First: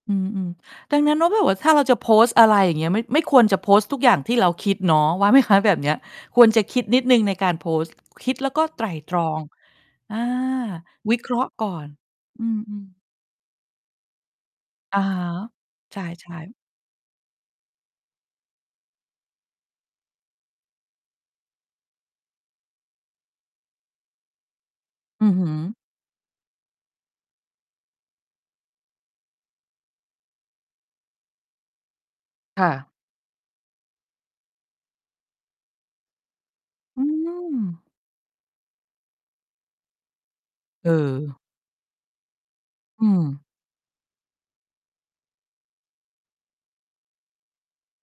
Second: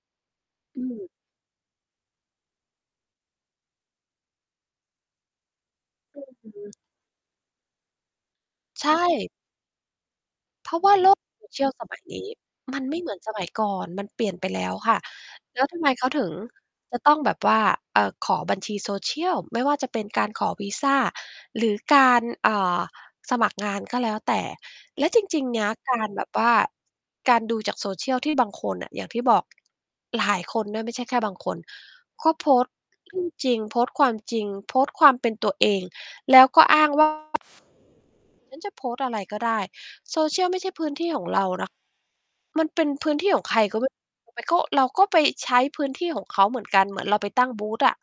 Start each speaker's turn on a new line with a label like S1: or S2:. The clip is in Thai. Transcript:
S1: อืม
S2: อื
S1: ๆ ดัง
S2: ม
S1: นั้นแล้วแบบว่า ถ้าเราจะโพสต์ อะไรอย่างเงี้ย ม ไม่ควรจะโพสต์ทุกอย่างที่เราคิดเนาะ ว่า ไหม คะ แบบเนี้ย?
S2: ก็
S1: ค
S2: ค
S1: วร
S2: ื
S1: จะ
S2: อ
S1: คิดนิดหนึ่งในการโพสต์ คิดแล้วก็ไ
S2: ใ
S1: ต
S2: ช
S1: ร่ตร
S2: ่
S1: อง อา
S2: เพราะว่า โล
S1: วิ
S2: ก
S1: เคราะห์ก่
S2: cial
S1: อ
S2: ส
S1: น
S2: มัยนี้
S1: อื
S2: มั
S1: อ
S2: น
S1: ๆ
S2: ไม่เหมือนสมัยก่อน มันเปลี่ยนไปแล้วค่
S1: อ
S2: ะ
S1: ะฮะ
S2: แล้วทำไม
S1: ใช
S2: เขาถึง
S1: ่ ๆ
S2: จะต้องแบบว่า เอ่อ ขอบัญชี social ไม่ว่าจะเป็นการขอวีซา หรือการ เอ่อ สมัครงาน ก็แล้วแต่ แล้วจ
S1: อือ
S2: ร
S1: ฮ
S2: ิง
S1: ึ
S2: ๆ เนี้ย การแบบว่า การดูจาก social ที่บางคนอะ อย่างที่บอก หลายคนด้วย ไม่ใช่แค่บางคน ก็โพ
S1: ค
S2: ส
S1: ่
S2: ต์
S1: ะ
S2: เรื่องจริง โพสต์ความจริง โพสต์ความเป็นตัวเอง
S1: อื
S2: แล้วก็ อ้างว่า
S1: ม
S2: "ฉันจะโพสต์อะไรก็ได้" social ไม่ใช่พ
S1: เ
S2: ื้นที่ของ
S1: ออ
S2: เราเนาะ มันเป็น
S1: อื
S2: พื้นที่ข
S1: ม
S2: องใคร ก็ไม่รู้ ไปก็ เราก็ไปใช้พื้นที่ของเขาเหมือนกัน เหมือนเราไปตั้งบูทอะ